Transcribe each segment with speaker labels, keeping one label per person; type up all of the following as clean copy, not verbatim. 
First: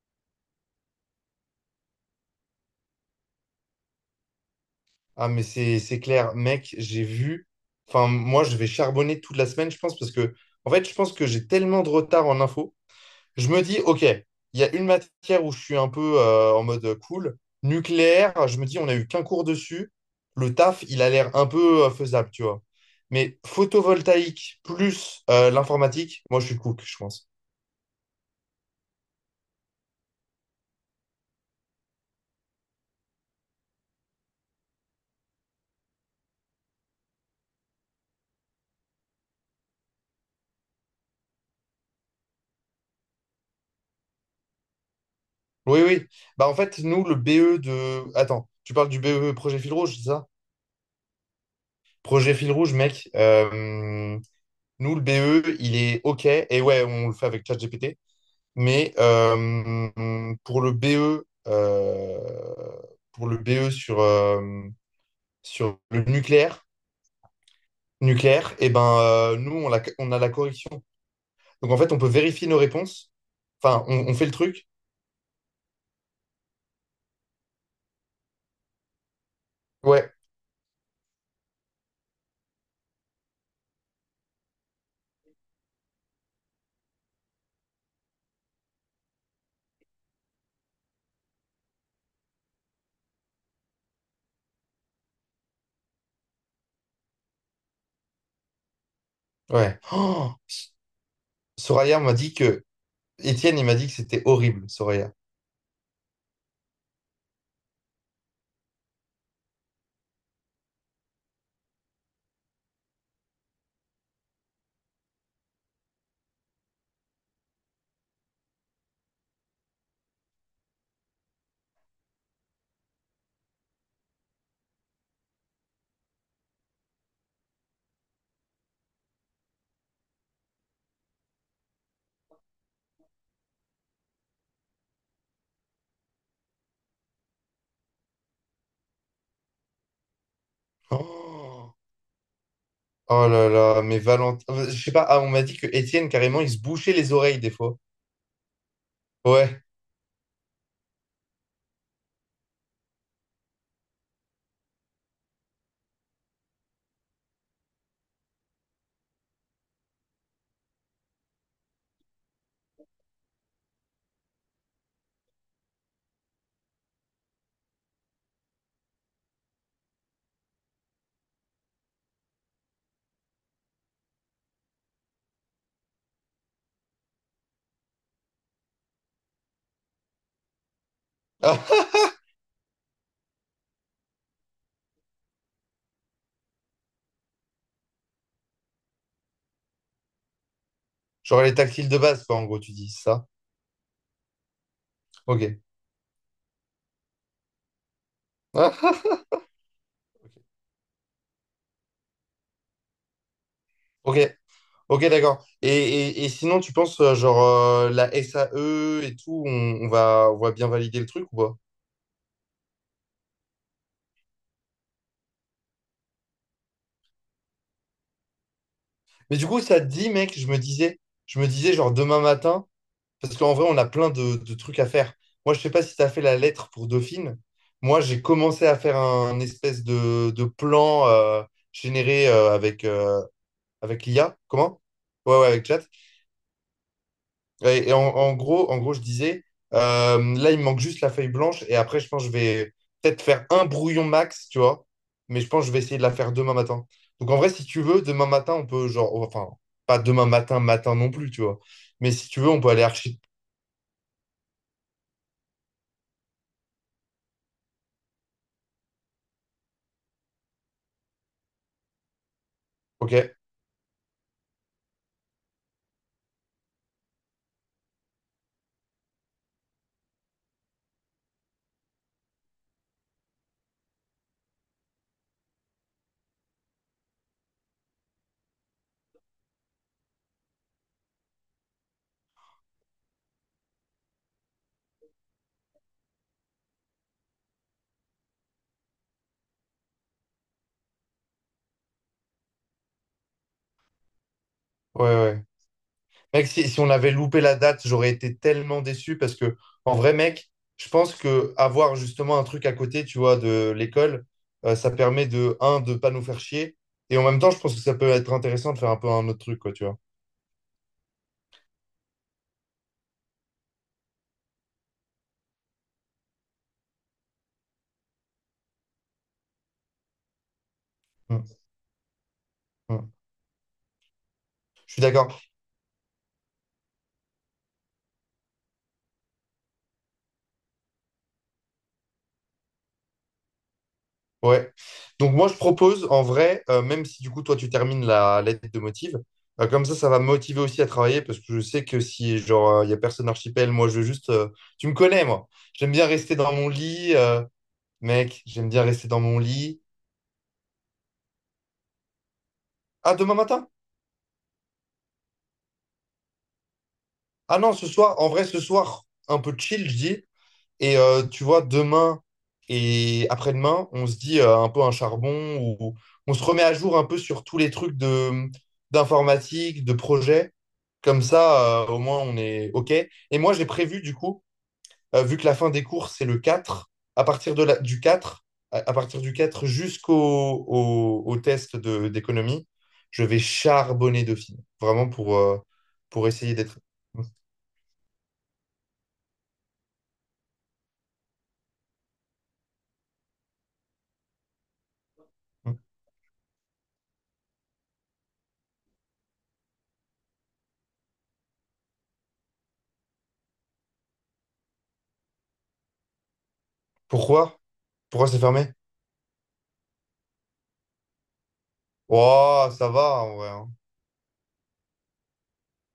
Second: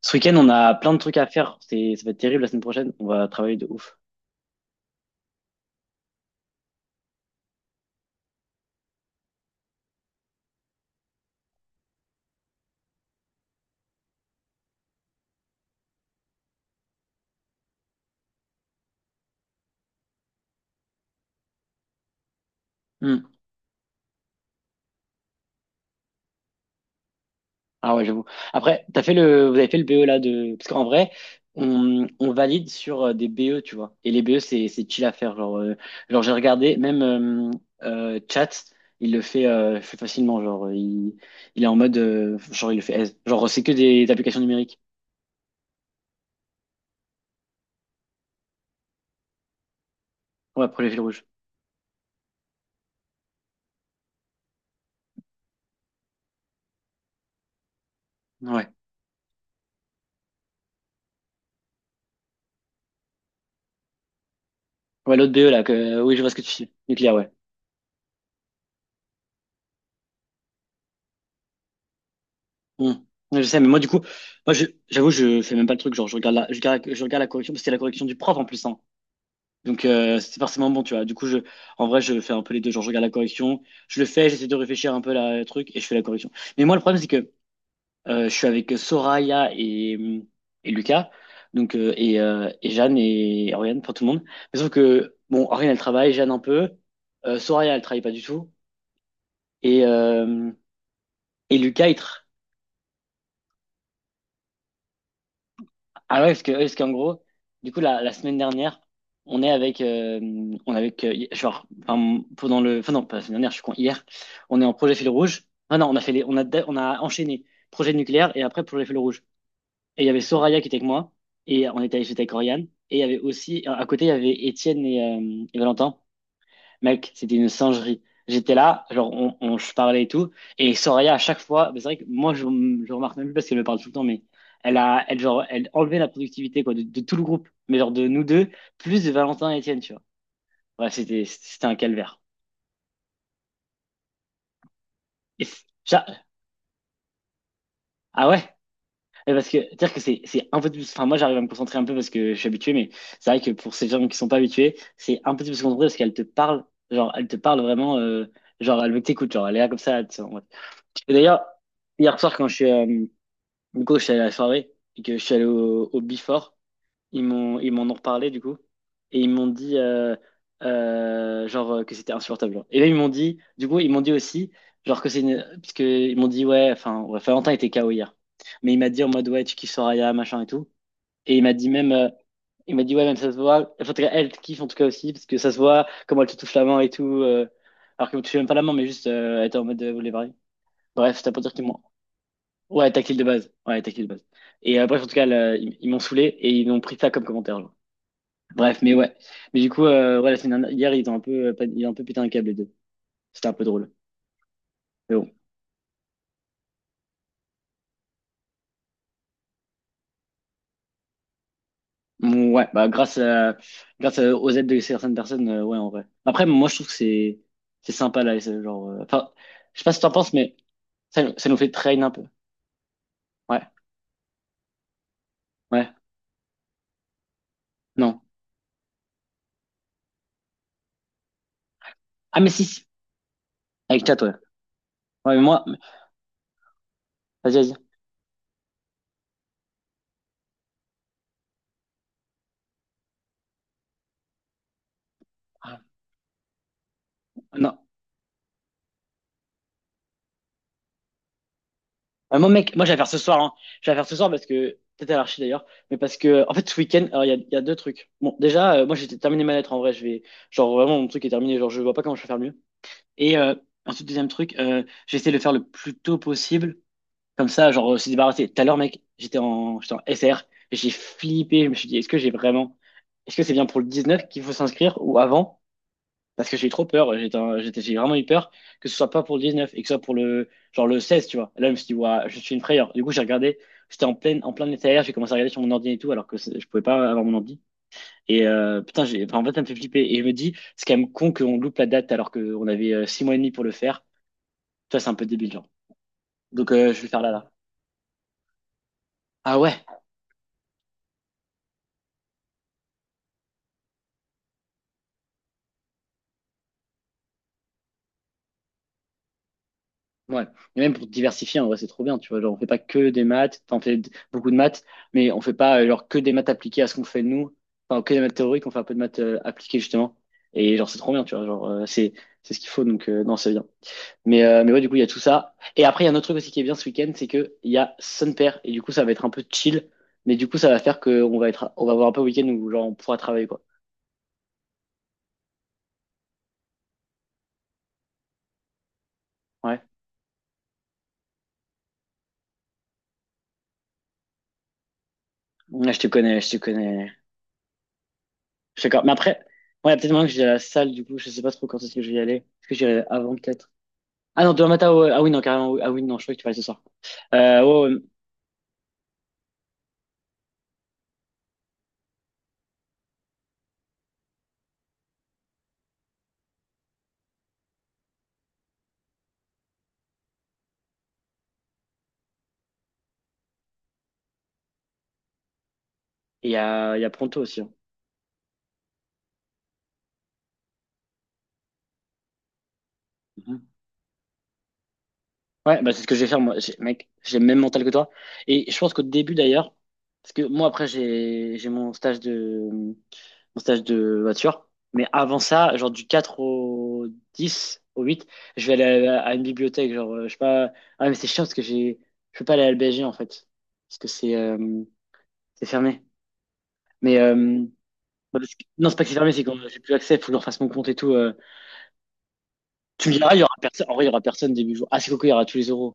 Speaker 1: Ce week-end, on a plein de trucs à faire. Ça va être terrible la semaine prochaine. On va travailler de ouf.
Speaker 2: Ah, mais c'est clair, mec, j'ai vu. Enfin, moi, je vais charbonner toute la semaine, je pense, parce que, en fait, je pense que j'ai tellement de retard en info. Je me dis, OK, il y a une matière où je suis un peu en mode cool. Nucléaire, je me dis, on n'a eu qu'un cours dessus. Le taf, il a l'air un peu faisable, tu vois.
Speaker 1: Hmm.
Speaker 2: Mais photovoltaïque plus l'informatique, moi, je suis cook, je pense.
Speaker 1: Ah ouais, j'avoue. Après, vous avez fait le BE là parce qu'en vrai, on valide sur des BE, tu vois. Et les BE, c'est chill à faire. Genre, j'ai regardé, même Chat, le fait facilement. Il est en mode, genre, il le fait aise. Genre, c'est que des applications numériques.
Speaker 2: Oui, oui. Bah, en fait, nous, le BE de, attends, tu parles du BE projet fil rouge, c'est ça?
Speaker 1: Ouais, pour les fils rouges.
Speaker 2: Projet fil rouge, mec. Nous, le BE, il est OK. Et ouais, on le fait avec ChatGPT.
Speaker 1: Ouais.
Speaker 2: Mais pour le BE, pour le BE sur,
Speaker 1: Ouais, l'autre BE là,
Speaker 2: sur le
Speaker 1: oui, je vois ce que tu
Speaker 2: nucléaire,
Speaker 1: dis. Nucléaire, ouais.
Speaker 2: nucléaire, et ben, nous, on, on a la correction. Donc, en fait, on peut vérifier nos
Speaker 1: Hmm.
Speaker 2: réponses.
Speaker 1: Ouais, je sais, mais moi,
Speaker 2: Enfin,
Speaker 1: du coup,
Speaker 2: on fait le truc.
Speaker 1: j'avoue, je fais même pas le truc. Genre, je regarde la correction, parce que c'est la correction du prof en plus, hein. Donc,
Speaker 2: Ouais,
Speaker 1: c'est forcément bon, tu vois. Du coup, en vrai, je fais un peu les deux. Genre, je regarde la correction, je le fais, j'essaie de réfléchir un peu le truc, et je fais la correction. Mais moi, le problème, c'est que je suis avec Soraya et Lucas, donc, et Jeanne et Oriane, pour tout le monde. Mais sauf que, bon, Oriane, elle travaille, Jeanne un peu, Soraya, elle travaille pas du tout,
Speaker 2: ouais.
Speaker 1: et,
Speaker 2: Oh,
Speaker 1: euh, et Lucas, il
Speaker 2: Soraya m'a
Speaker 1: travaille.
Speaker 2: dit que. Étienne, il m'a dit que c'était horrible, Soraya.
Speaker 1: Ah ouais, ouais, parce qu'en gros, du coup, la semaine dernière, on est avec, euh, on est avec, hi- genre, enfin, pendant le, enfin non, pas la semaine dernière, je suis con, hier, on est en projet fil rouge. Ah non, on a fait les, on a, da- on a enchaîné projet nucléaire et après projet fil rouge. Et il y avait Soraya qui était avec moi, et on était allé avec Oriane, et il y avait aussi, à côté, il y avait Étienne et Valentin. Mec, c'était une singerie. J'étais là, genre, je parlais et tout. Et Soraya, à chaque fois, mais c'est vrai que moi, je remarque même plus parce qu'elle me parle tout le temps, mais genre, elle enlevait la productivité, quoi, de tout le groupe, mais genre de nous deux, plus de Valentin et Étienne, tu vois. Ouais, c'était un
Speaker 2: Oh,
Speaker 1: calvaire.
Speaker 2: oh là là, mais Valentin. Je sais pas, ah, on m'a
Speaker 1: Et c'est-
Speaker 2: dit que
Speaker 1: j'a-
Speaker 2: Étienne, carrément, il se bouchait les oreilles des fois.
Speaker 1: ah ouais? Mais Parce
Speaker 2: Ouais.
Speaker 1: que, dire que c'est un peu plus, enfin, moi, j'arrive à me concentrer un peu parce que je suis habitué, mais c'est vrai que pour ces gens qui sont pas habitués, c'est un peu plus concentré parce qu'elle te parle, genre, elle te parle vraiment, genre, elle veut que t'écoutes, genre, elle est là comme ça. Et d'ailleurs, hier soir, quand du coup, je suis allé à la soirée et que je suis allé au Before, ils m'en ont reparlé du coup. Et ils m'ont dit, genre, que c'était insupportable. Genre. Et là, ils m'ont dit, du coup, ils m'ont dit aussi, genre, que c'est une. Parce que ils m'ont dit, ouais, enfin, ouais, Valentin était KO hier. Mais il m'a dit en mode, ouais, tu kiffes Soraya, machin et tout. Et il m'a dit il m'a dit, ouais, même ça se voit. Enfin, en tout cas, elle te kiffe en tout cas aussi, parce que ça se voit comment elle te touche la main et tout. Alors qu'elle ne touche même pas la main, mais juste, elle était en mode, vous voulez parler. Bref, c'était pour
Speaker 2: Genre
Speaker 1: dire
Speaker 2: les
Speaker 1: qu'ils m'ont.
Speaker 2: tactiles de base, quoi, en gros, tu dis
Speaker 1: Ouais,
Speaker 2: c'est
Speaker 1: tactile de
Speaker 2: ça?
Speaker 1: base. Ouais, tactile de base. Et bref, en tout cas,
Speaker 2: Ok.
Speaker 1: là, ils m'ont saoulé et ils ont pris ça comme commentaire. Genre. Bref, mais ouais. Mais du coup, ouais, la semaine dernière, hier, ils ont un peu, ils ont un peu pété un câble, les deux. C'était un peu drôle.
Speaker 2: Ok, ok,
Speaker 1: Mais bon.
Speaker 2: d'accord. Et sinon, tu penses, genre, la SAE et tout, on va bien valider le truc ou pas?
Speaker 1: Mm, ouais, bah, grâce à, grâce aux aides de certaines personnes, ouais, en vrai. Après, moi, je trouve que c'est sympa, là, et c'est genre, enfin,
Speaker 2: Mais du coup,
Speaker 1: je
Speaker 2: ça
Speaker 1: sais
Speaker 2: te
Speaker 1: pas si t'en
Speaker 2: dit,
Speaker 1: penses,
Speaker 2: mec, je
Speaker 1: mais
Speaker 2: me disais,
Speaker 1: ça,
Speaker 2: je me
Speaker 1: ça nous fait
Speaker 2: disais, genre,
Speaker 1: train un
Speaker 2: demain
Speaker 1: peu.
Speaker 2: matin, parce qu'en
Speaker 1: Ouais,
Speaker 2: vrai, on a plein de trucs à faire. Moi, je sais pas
Speaker 1: ouais,
Speaker 2: si tu as fait la lettre pour Dauphine. Moi,
Speaker 1: non.
Speaker 2: j'ai commencé à faire un, espèce de plan généré
Speaker 1: Ah, mais si,
Speaker 2: avec,
Speaker 1: si.
Speaker 2: euh, avec
Speaker 1: Avec chat, ouais.
Speaker 2: l'IA. Comment?
Speaker 1: Ouais,
Speaker 2: Ouais,
Speaker 1: mais
Speaker 2: ouais,
Speaker 1: moi,
Speaker 2: avec chat.
Speaker 1: vas-y, vas-y.
Speaker 2: Ouais, et en gros, je disais, là, il me manque juste la feuille blanche. Et après, je pense que je vais peut-être faire un brouillon max, tu vois. Mais je pense que je vais
Speaker 1: Ah,
Speaker 2: essayer de la faire demain matin. Donc, en vrai, si
Speaker 1: non,
Speaker 2: tu veux, demain matin, on peut, genre, enfin, pas demain matin, matin non plus, tu vois. Mais si
Speaker 1: ah,
Speaker 2: tu
Speaker 1: moi,
Speaker 2: veux, on peut
Speaker 1: mec,
Speaker 2: aller
Speaker 1: moi, je vais la faire ce
Speaker 2: archi.
Speaker 1: soir, hein. Je vais la faire ce soir parce que, peut-être à l'archi d'ailleurs, mais parce que, en fait, ce week-end, alors, il y a deux trucs. Bon, déjà, moi, j'ai terminé ma lettre, en vrai, genre, vraiment, mon truc est terminé, genre, je vois pas comment je peux faire mieux.
Speaker 2: Ok? Ouais,
Speaker 1: Et, ensuite, deuxième truc, j'ai essayé de le faire le plus tôt possible, comme ça, genre, se débarrasser. Tout à l'heure, mec, j'étais en SR, et j'ai flippé, je me suis dit, est-ce que j'ai vraiment, est-ce que c'est bien pour le 19 qu'il faut s'inscrire, ou avant? Parce que j'ai eu trop peur, j'ai vraiment eu peur que ce soit pas pour le 19 et que ce soit pour le 16, tu vois. Et là, je me suis dit, ouah, je suis une frayeur. Du coup, j'ai regardé, j'étais en plein état, j'ai commencé à regarder sur mon ordi et tout, alors que je pouvais pas avoir mon ordi. Et putain, enfin, en fait, ça me fait flipper. Et je me dis, c'est quand même con qu'on loupe la date alors qu'on avait 6 mois et demi pour le faire. Toi,
Speaker 2: ouais,
Speaker 1: c'est un peu
Speaker 2: ouais.
Speaker 1: débile, genre.
Speaker 2: Mec, si,
Speaker 1: Donc,
Speaker 2: si on
Speaker 1: je vais le
Speaker 2: avait
Speaker 1: faire là,
Speaker 2: loupé
Speaker 1: là.
Speaker 2: la date, j'aurais été tellement déçu parce
Speaker 1: Ah
Speaker 2: que,
Speaker 1: ouais?
Speaker 2: en vrai, mec, je pense que avoir justement un truc à côté, tu vois, de l'école, ça permet de, un, de pas nous faire chier. Et en même temps, je pense que ça peut être intéressant de faire un peu un autre truc, quoi, tu vois.
Speaker 1: Ouais. Et même pour diversifier, en vrai, c'est trop bien, tu vois. Genre, on fait pas que des maths, t'en fais beaucoup de maths, mais on fait pas genre que des maths appliquées à ce qu'on fait nous. Enfin, que des maths théoriques, on fait un peu de maths appliquées, justement. Et genre, c'est trop bien, tu vois.
Speaker 2: Mm,
Speaker 1: Genre, c'est ce qu'il faut,
Speaker 2: mm.
Speaker 1: donc, non, c'est bien. Mais ouais, du
Speaker 2: Je
Speaker 1: coup, il y
Speaker 2: suis
Speaker 1: a tout
Speaker 2: d'accord.
Speaker 1: ça. Et après, il y a un autre truc aussi qui est bien ce week-end, c'est que il y a Sun Pair, et du coup, ça va être un peu chill, mais du coup, ça va faire que on va avoir un peu un week-end où, genre, on pourra travailler, quoi.
Speaker 2: Ouais. Donc, moi, je propose, en vrai, même si du coup, toi, tu termines la lettre de motive,
Speaker 1: Ouais.
Speaker 2: comme ça va me motiver aussi à travailler parce que je sais que si, genre, il n'y a personne archipel, moi, je veux juste. Tu me connais, moi.
Speaker 1: Ouais,
Speaker 2: J'aime
Speaker 1: je te
Speaker 2: bien rester
Speaker 1: connais, je
Speaker 2: dans
Speaker 1: te
Speaker 2: mon
Speaker 1: connais.
Speaker 2: lit. Mec, j'aime
Speaker 1: Je
Speaker 2: bien
Speaker 1: suis d'accord.
Speaker 2: rester
Speaker 1: Mais
Speaker 2: dans
Speaker 1: après,
Speaker 2: mon lit.
Speaker 1: ouais, il y a peut-être maintenant que j'ai à la salle, du coup, je sais pas trop quand est-ce que je vais y aller. Est-ce que j'irai
Speaker 2: Ah,
Speaker 1: avant,
Speaker 2: demain matin?
Speaker 1: peut-être? Ah non, demain matin, ouais. Ah oui, non, carrément. Oui. Ah oui, non, je crois que tu vas aller ce soir.
Speaker 2: Ah non, ce
Speaker 1: Ouais, ouais.
Speaker 2: soir, en vrai, ce soir, un peu chill, je dis. Et tu vois, demain et après-demain, on se dit un peu un charbon ou on se remet à jour un peu sur tous les trucs de d'informatique, de projet. Comme ça, au moins, on est OK. Et moi, j'ai prévu, du coup, vu que la fin des courses, c'est le
Speaker 1: Et il y
Speaker 2: 4,
Speaker 1: a, il y a
Speaker 2: à
Speaker 1: Pronto
Speaker 2: partir
Speaker 1: aussi, hein.
Speaker 2: du 4, à partir du 4 jusqu'au au, au test d'économie, je vais
Speaker 1: Mhm.
Speaker 2: charbonner Dauphine, vraiment pour, euh,
Speaker 1: Ouais, bah c'est ce que je vais
Speaker 2: pour
Speaker 1: faire,
Speaker 2: essayer
Speaker 1: moi.
Speaker 2: d'être.
Speaker 1: Mec, j'ai le même mental que toi. Et je pense qu'au début, d'ailleurs, parce que moi, après, j'ai mon stage de voiture. Mais avant ça, genre du 4 au 10, au 8, je vais aller à une bibliothèque. Genre, je sais pas. Ah, mais c'est chiant parce que j'ai je peux pas aller à l'BG, en fait. Parce que c'est fermé. Mais
Speaker 2: Pourquoi? Pourquoi
Speaker 1: bah,
Speaker 2: c'est fermé?
Speaker 1: non, c'est pas que c'est fermé, c'est que j'ai plus accès, faut que je refasse mon compte et tout.
Speaker 2: Oh, ça
Speaker 1: Tu me
Speaker 2: va,
Speaker 1: diras,
Speaker 2: en
Speaker 1: il y
Speaker 2: vrai,
Speaker 1: aura
Speaker 2: hein.
Speaker 1: personne. En vrai, il y aura personne début jour. Ah, c'est coco, il y aura tous les euros.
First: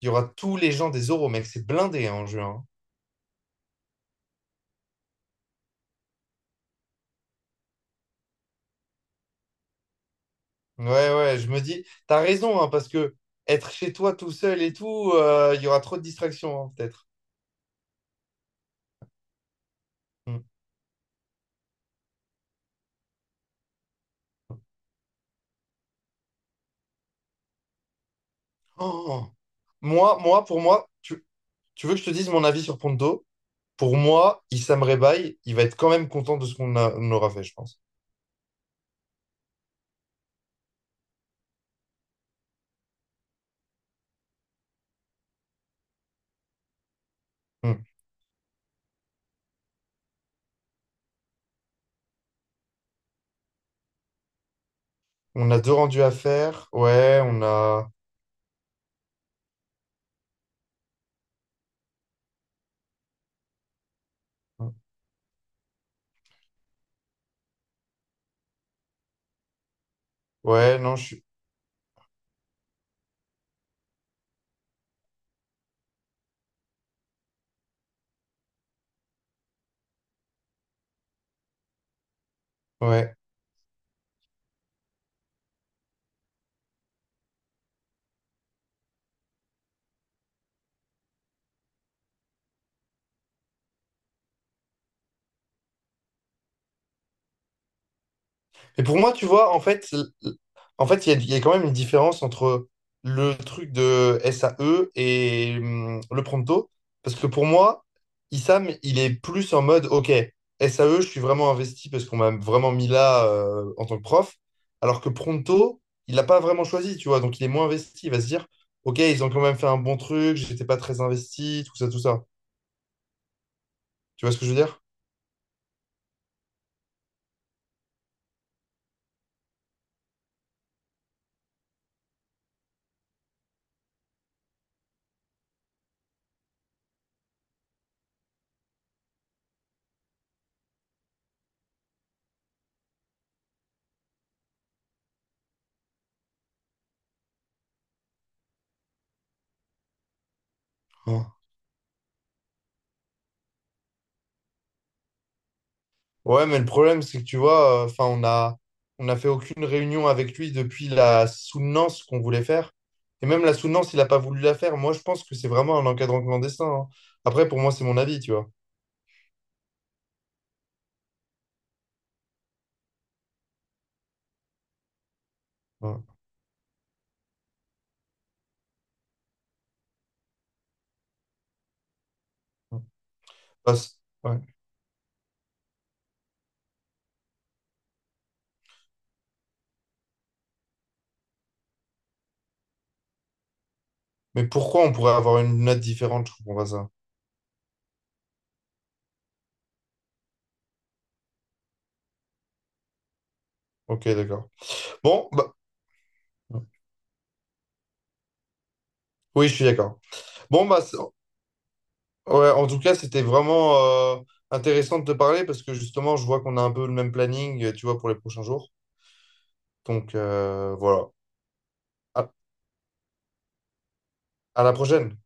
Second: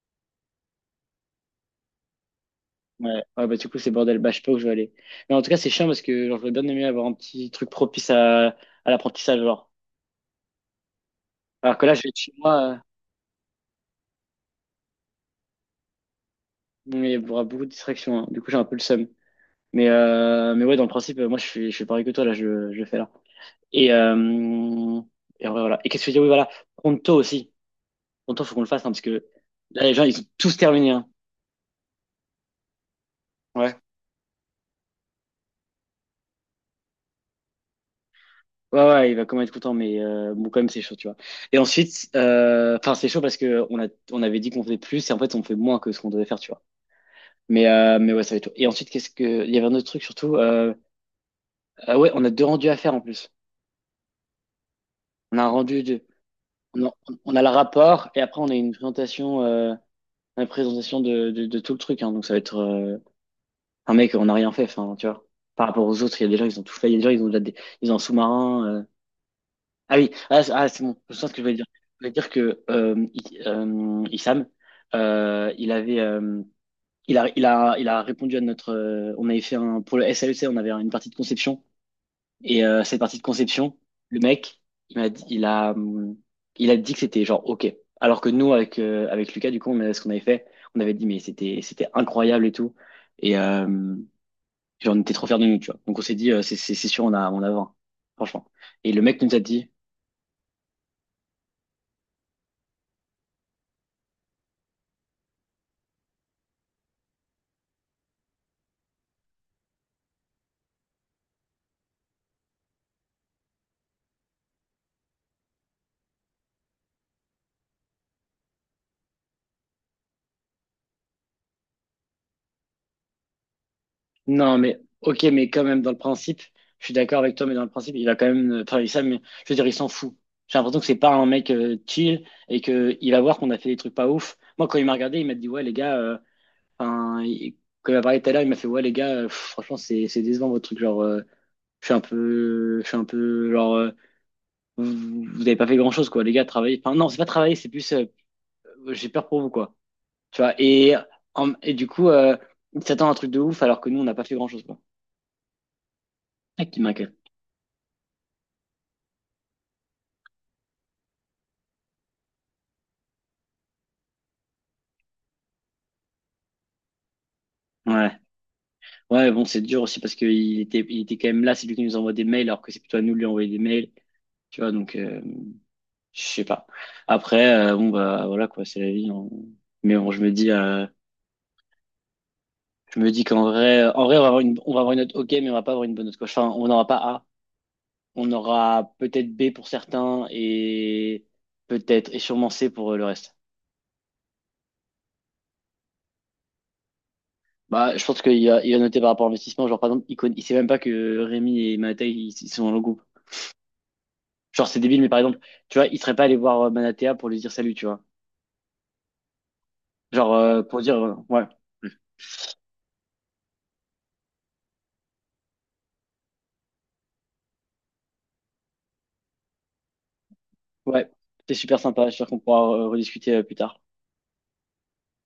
Speaker 2: Il y aura tous les gens des euros, mec, c'est blindé hein, en juin.
Speaker 1: Ouais, ouais, bah du coup c'est bordel, bah je sais pas où je vais aller. Mais en tout cas c'est chiant parce que genre, j'aurais bien aimé avoir un petit truc propice à l'apprentissage genre.
Speaker 2: Hein. Ouais, ouais, je me
Speaker 1: Alors que
Speaker 2: dis,
Speaker 1: là je vais être
Speaker 2: t'as
Speaker 1: chez moi,
Speaker 2: raison, hein, parce que être chez toi tout seul et tout, il y aura trop de distractions, hein, peut-être.
Speaker 1: mais il y aura beaucoup de distractions, hein. Du coup j'ai un peu le seum. Mais
Speaker 2: Mm.
Speaker 1: euh, mais ouais, dans le principe moi je suis pareil que toi, là je le fais là. Et euh, et en vrai, voilà. Et qu'est-ce que je veux dire? Oui, voilà, Pronto aussi. Pronto faut qu'on le fasse, hein, parce que
Speaker 2: Oh.
Speaker 1: là les gens
Speaker 2: Moi,
Speaker 1: ils ont
Speaker 2: moi,
Speaker 1: tous
Speaker 2: pour moi,
Speaker 1: terminé, hein.
Speaker 2: tu- Tu veux que je te dise mon avis sur Ponto?
Speaker 1: Ouais.
Speaker 2: Pour moi, Issam Rebaï, il va être quand même content de ce qu'on aura fait, je pense.
Speaker 1: Ouais, ouais, il va quand même être content, mais bon, quand même, c'est chaud, tu vois. Et ensuite, enfin, c'est chaud parce que on avait dit qu'on faisait plus et en fait, on fait moins que ce qu'on devait faire, tu vois. Mais,
Speaker 2: Hmm.
Speaker 1: euh, mais ouais, ça va être chaud. Et ensuite, qu'est-ce que, il y avait un autre truc surtout. Ah ouais, on a deux rendus à faire en plus. On a un
Speaker 2: On a deux
Speaker 1: rendu de,
Speaker 2: rendus à faire.
Speaker 1: on a,
Speaker 2: Ouais,
Speaker 1: on
Speaker 2: on
Speaker 1: a le
Speaker 2: a.
Speaker 1: rapport et après, on a une présentation de tout le truc, hein. Donc, ça va être un mec, on n'a rien fait, enfin, tu vois. Par rapport aux autres, il y a des gens, ils ont tout fait. Il y a des gens, ils ont déjà des, ils ont un sous-marin. Ah oui, ah,
Speaker 2: Ouais,
Speaker 1: c'est bon,
Speaker 2: non, je
Speaker 1: je
Speaker 2: suis.
Speaker 1: sens ce que je voulais dire. Je voulais dire que Issam, il avait, euh, il a répondu à notre. On avait fait un pour le SAEC, on avait une partie de conception et cette
Speaker 2: Ouais.
Speaker 1: partie de conception, le mec, il m'a dit, il a dit que c'était genre ok. Alors que nous avec avec Lucas, du coup, ce qu'on avait fait, on avait dit mais c'était incroyable et tout et genre, on était trop fiers de nous, tu vois. Donc on s'est dit c'est c'est sûr on a 20, franchement.
Speaker 2: Et
Speaker 1: Et
Speaker 2: pour
Speaker 1: le
Speaker 2: moi,
Speaker 1: mec
Speaker 2: tu
Speaker 1: nous a
Speaker 2: vois, en
Speaker 1: dit
Speaker 2: fait, il y a quand même une différence entre le truc de SAE et le Pronto. Parce que pour moi, Issam, il est plus en mode, OK, SAE, je suis vraiment investi parce qu'on m'a vraiment mis là en tant que prof. Alors que Pronto, il n'a pas vraiment choisi, tu vois. Donc, il est moins investi. Il va se dire, OK, ils ont quand même fait un bon truc, j'étais pas très investi, tout ça, tout ça. Tu vois ce que je veux
Speaker 1: non, mais
Speaker 2: dire?
Speaker 1: ok, mais quand même, dans le principe, je suis d'accord avec toi, mais dans le principe, il a quand même travaillé ça, mais je veux dire, il s'en fout. J'ai l'impression que c'est pas un mec chill et que il va voir qu'on a fait des trucs pas ouf. Moi, quand il m'a regardé, il m'a dit, ouais, les gars, enfin, il- quand il m'a parlé tout à l'heure, il m'a fait, ouais, les gars, pff, franchement, c'est décevant votre truc. Genre, je suis un peu, genre, vous avez pas fait grand-chose, quoi, les gars, travailler. Enfin, non, c'est pas travailler, c'est plus, j'ai peur pour vous, quoi. Tu vois, et du coup, il s'attend à un truc de ouf alors que nous, on n'a pas fait grand-chose, quoi.
Speaker 2: Ouais, mais le
Speaker 1: Ah, qui
Speaker 2: problème,
Speaker 1: m'inquiète.
Speaker 2: c'est que tu vois, enfin, on a fait aucune réunion avec lui depuis la soutenance qu'on voulait faire. Et même la soutenance, il n'a pas voulu la faire. Moi, je pense que c'est vraiment un encadrant clandestin. Hein. Après, pour moi, c'est mon
Speaker 1: Ouais.
Speaker 2: avis, tu vois.
Speaker 1: Ouais, bon, c'est dur aussi parce qu'il était quand même là, c'est lui qui nous envoie des mails, alors que c'est plutôt à nous de lui envoyer des mails, tu vois, donc
Speaker 2: Ouais.
Speaker 1: je sais pas. Après, bon, bah voilà quoi, c'est la vie. Mais bon, je me dis qu'en vrai,
Speaker 2: Parce-
Speaker 1: en vrai,
Speaker 2: ouais.
Speaker 1: on va avoir une note OK, mais on va pas avoir une bonne note quoi. Enfin, on n'aura pas A, on aura peut-être B pour certains et peut-être et sûrement C pour le reste.
Speaker 2: Mais pourquoi on pourrait avoir une note différente? Je comprends pas ça.
Speaker 1: Bah, je pense qu'il a noté par rapport à l'investissement, genre par exemple, il connaît, il sait même pas que Rémi et Mattei ils sont dans le groupe.
Speaker 2: Ok, d'accord.
Speaker 1: Genre, c'est débile, mais par
Speaker 2: Bon,
Speaker 1: exemple,
Speaker 2: bah,
Speaker 1: tu vois, il serait pas allé voir Manatea pour lui dire salut, tu vois.
Speaker 2: oui, je suis d'accord.
Speaker 1: Genre,
Speaker 2: Bon,
Speaker 1: pour
Speaker 2: bah,
Speaker 1: dire, ouais,
Speaker 2: ouais, en tout cas, c'était vraiment euh, intéressant de te parler parce que justement, je vois qu'on a un peu le même planning, tu vois, pour les prochains jours. Donc,
Speaker 1: ouais,
Speaker 2: voilà.
Speaker 1: t'es super sympa, je suis sûr
Speaker 2: à
Speaker 1: qu'on pourra rediscuter plus tard.
Speaker 2: à la prochaine.